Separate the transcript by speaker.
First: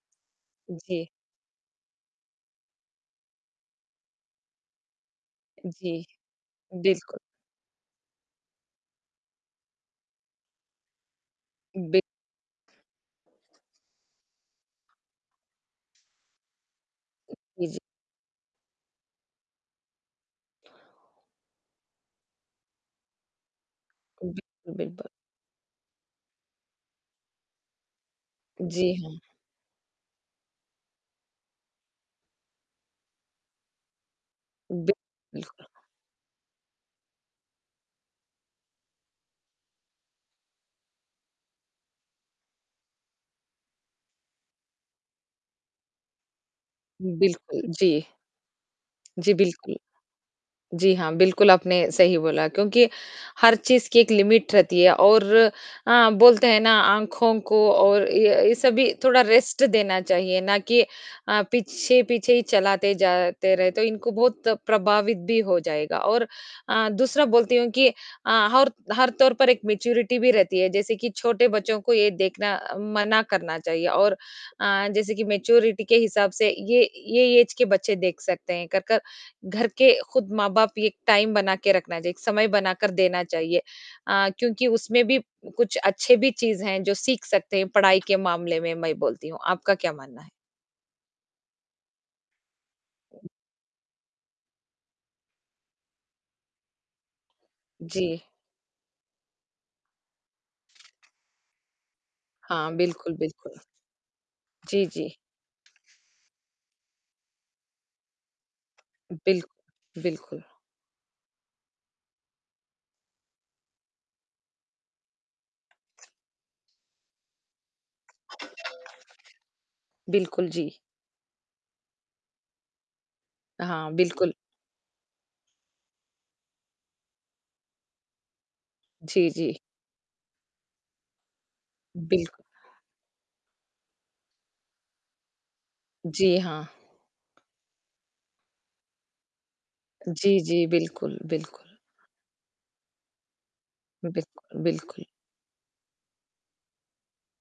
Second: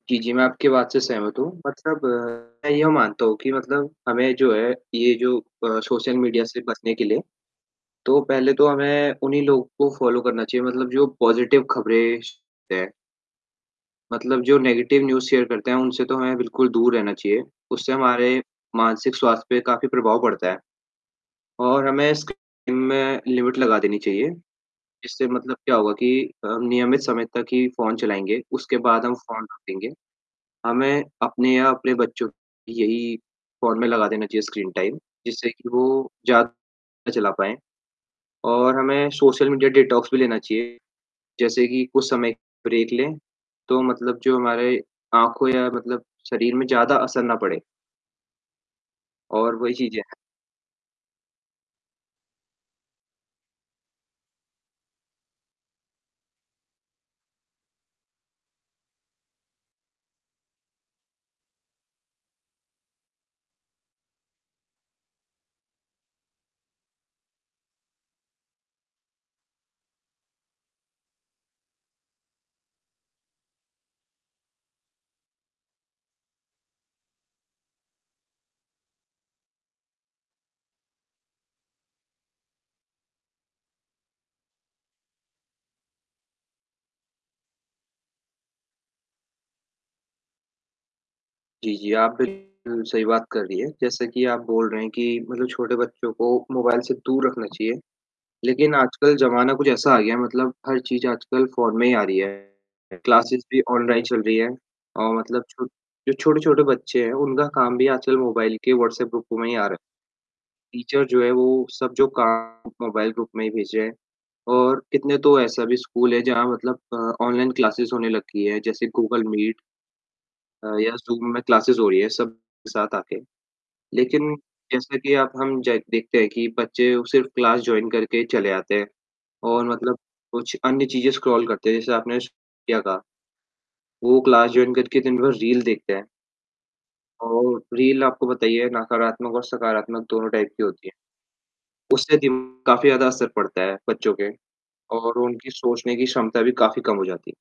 Speaker 1: जी, जी, मैं आपकी बात से
Speaker 2: जी।
Speaker 1: सहमत हूँ, मतलब मैं ये मानता हूँ कि मतलब, हमें जो है ये जो अ,
Speaker 2: जी,
Speaker 1: सोशल मीडिया से बचने के
Speaker 2: बिल्कुल।
Speaker 1: लिए, तो पहले तो हमें उन्ही लोग को फॉलो करना चाहिए, मतलब जो पॉजिटिव
Speaker 2: बि
Speaker 1: खबरें [unintelligible] हैं। मतलब जो नेगेटिव न्यूज़ शेयर करते हैं उनसे तो हमें बिल्कुल दूर रहना चाहिए,
Speaker 2: जी, जी।
Speaker 1: उससे हमारे मानसिक स्वास्थ्य पे काफ़ी प्रभाव पड़ता है, और हमें स्क्रीन में लिमिट लगा देनी चाहिए,
Speaker 2: बिल्कुल, बिल्कुल।
Speaker 1: इससे मतलब क्या होगा कि अ, नियमित समय तक ही फोन चलाएँगे, उसके
Speaker 2: जी,
Speaker 1: बाद हम
Speaker 2: हाँ।
Speaker 1: फोन रखेंगे। हमें अपने या अपने बच्चों यही फोन में लगा देना चाहिए स्क्रीन टाइम
Speaker 2: बिकुल
Speaker 1: जिससे कि वो ज़्यादा चला पाएँ और हमें सोशल मीडिया डिटॉक्स भी लेना चाहिए जैसे कि कुछ समय ब्रेक लें, तो मतलब जो हमारी आँखों या मतलब शरीर में ज़्यादा असर ना पड़े।
Speaker 2: बिल्कुल, जी। जी
Speaker 1: और वही
Speaker 2: बिल्कुल,
Speaker 1: चीज़ें हैं।
Speaker 2: जी, हाँ, बिल्कुल आपने सही बोला क्योंकि हर चीज़ की एक लिमिट रहती है और हाँ, बोलते हैं ना आँखों को और ये ये सभी थोड़ा रेस्ट देना चाहिए ना कि अ, पीछे-पीछे ही चलाते जाते रहे तो इनको बहुत प्रभावित भी हो जाएगा और अ, दूसरा बोलती हूँ कि अ, हर हर तौर पर एक मैच्योरिटी भी रहती है जैसे कि छोटे बच्चों को ये देखना मना करना चाहिए और अ, जैसे कि मैच्योरिटी के हिसाब से ये ये ऐज के बच्चे देख सकते हैं कर-कर, घर के खुद माँ-बाप एक टाइम बना के रखना चाहिए, एक समय बना कर देना चाहिए अ, क्योंकि उसमें भी कुछ अच्छे भी चीज़ हैं जो सीख सकते हैं, पढ़ाई के मामले में मैं बोलती हूँ। आपका क्या मानना है?
Speaker 1: जी, जी, आप बिल्कुल सही बात कर रही हैं, जैसे कि आप बोल रहे हैं कि मतलब छोटे बच्चों को मोबाइल से दूर रखना चाहिए,
Speaker 2: जी।
Speaker 1: लेकिन आजकल ज़माना कुछ ऐसा आ गया है, मतलब हर चीज़ आजकल फोन में ही आ रही है।
Speaker 2: हाँ, बिल्कुल,
Speaker 1: क्लासेस
Speaker 2: बिल्कुल,
Speaker 1: भी ऑनलाइन चल रही है
Speaker 2: जी, जी।
Speaker 1: और मतलब छो जो छोटे-छोटे बच्चे हैं उनका काम भी आजकल मोबाइल के व्हाट्सएप ग्रुप में ही आ रहा है,
Speaker 2: बिल्कु बिल्कुल।
Speaker 1: टीचर जो है वो सब जो काम मोबाइल ग्रुप में ही भेज रहे हैं और कितने तो ऐसे भी स्कूल हैं जहाँ मतलब अ, ऑनलाइन क्लास होने लगी है जैसे गूगल मीट।
Speaker 2: बिल्कुल,
Speaker 1: अ,
Speaker 2: जी।
Speaker 1: या ज़ूम में क्लास हो रही है सब साथ आके।
Speaker 2: हाँ, बिल्कुल।
Speaker 1: लेकिन जैसा कि अब ज हम देखते हैं कि बच्चे सिर्फ़ क्लास जॉइन करके चले आते हैं
Speaker 2: जी, जी।
Speaker 1: और मतलब कुछ अन्य चीज़ें स्क्रॉल करते हैं। जैसे आपने
Speaker 2: बिल
Speaker 1: श क्या कहा? वो क्लास जॉइन करके दिन भर रील देखते हैं।
Speaker 2: जी, हाँ।
Speaker 1: और रील आपको पता ही है नकारात्मक और सकारात्मक दोनों
Speaker 2: जी,
Speaker 1: टाइप की
Speaker 2: जी।
Speaker 1: होती है,
Speaker 2: बिल्कुल, बिल्कुल।
Speaker 1: उससे दिम काफ़ी ज़्यादा असर पड़ता है बच्चों के
Speaker 2: बिल्कुल, बिल्कुल।
Speaker 1: और उनकी सोचने की क्षमता भी काफ़ी कम हो जाती है।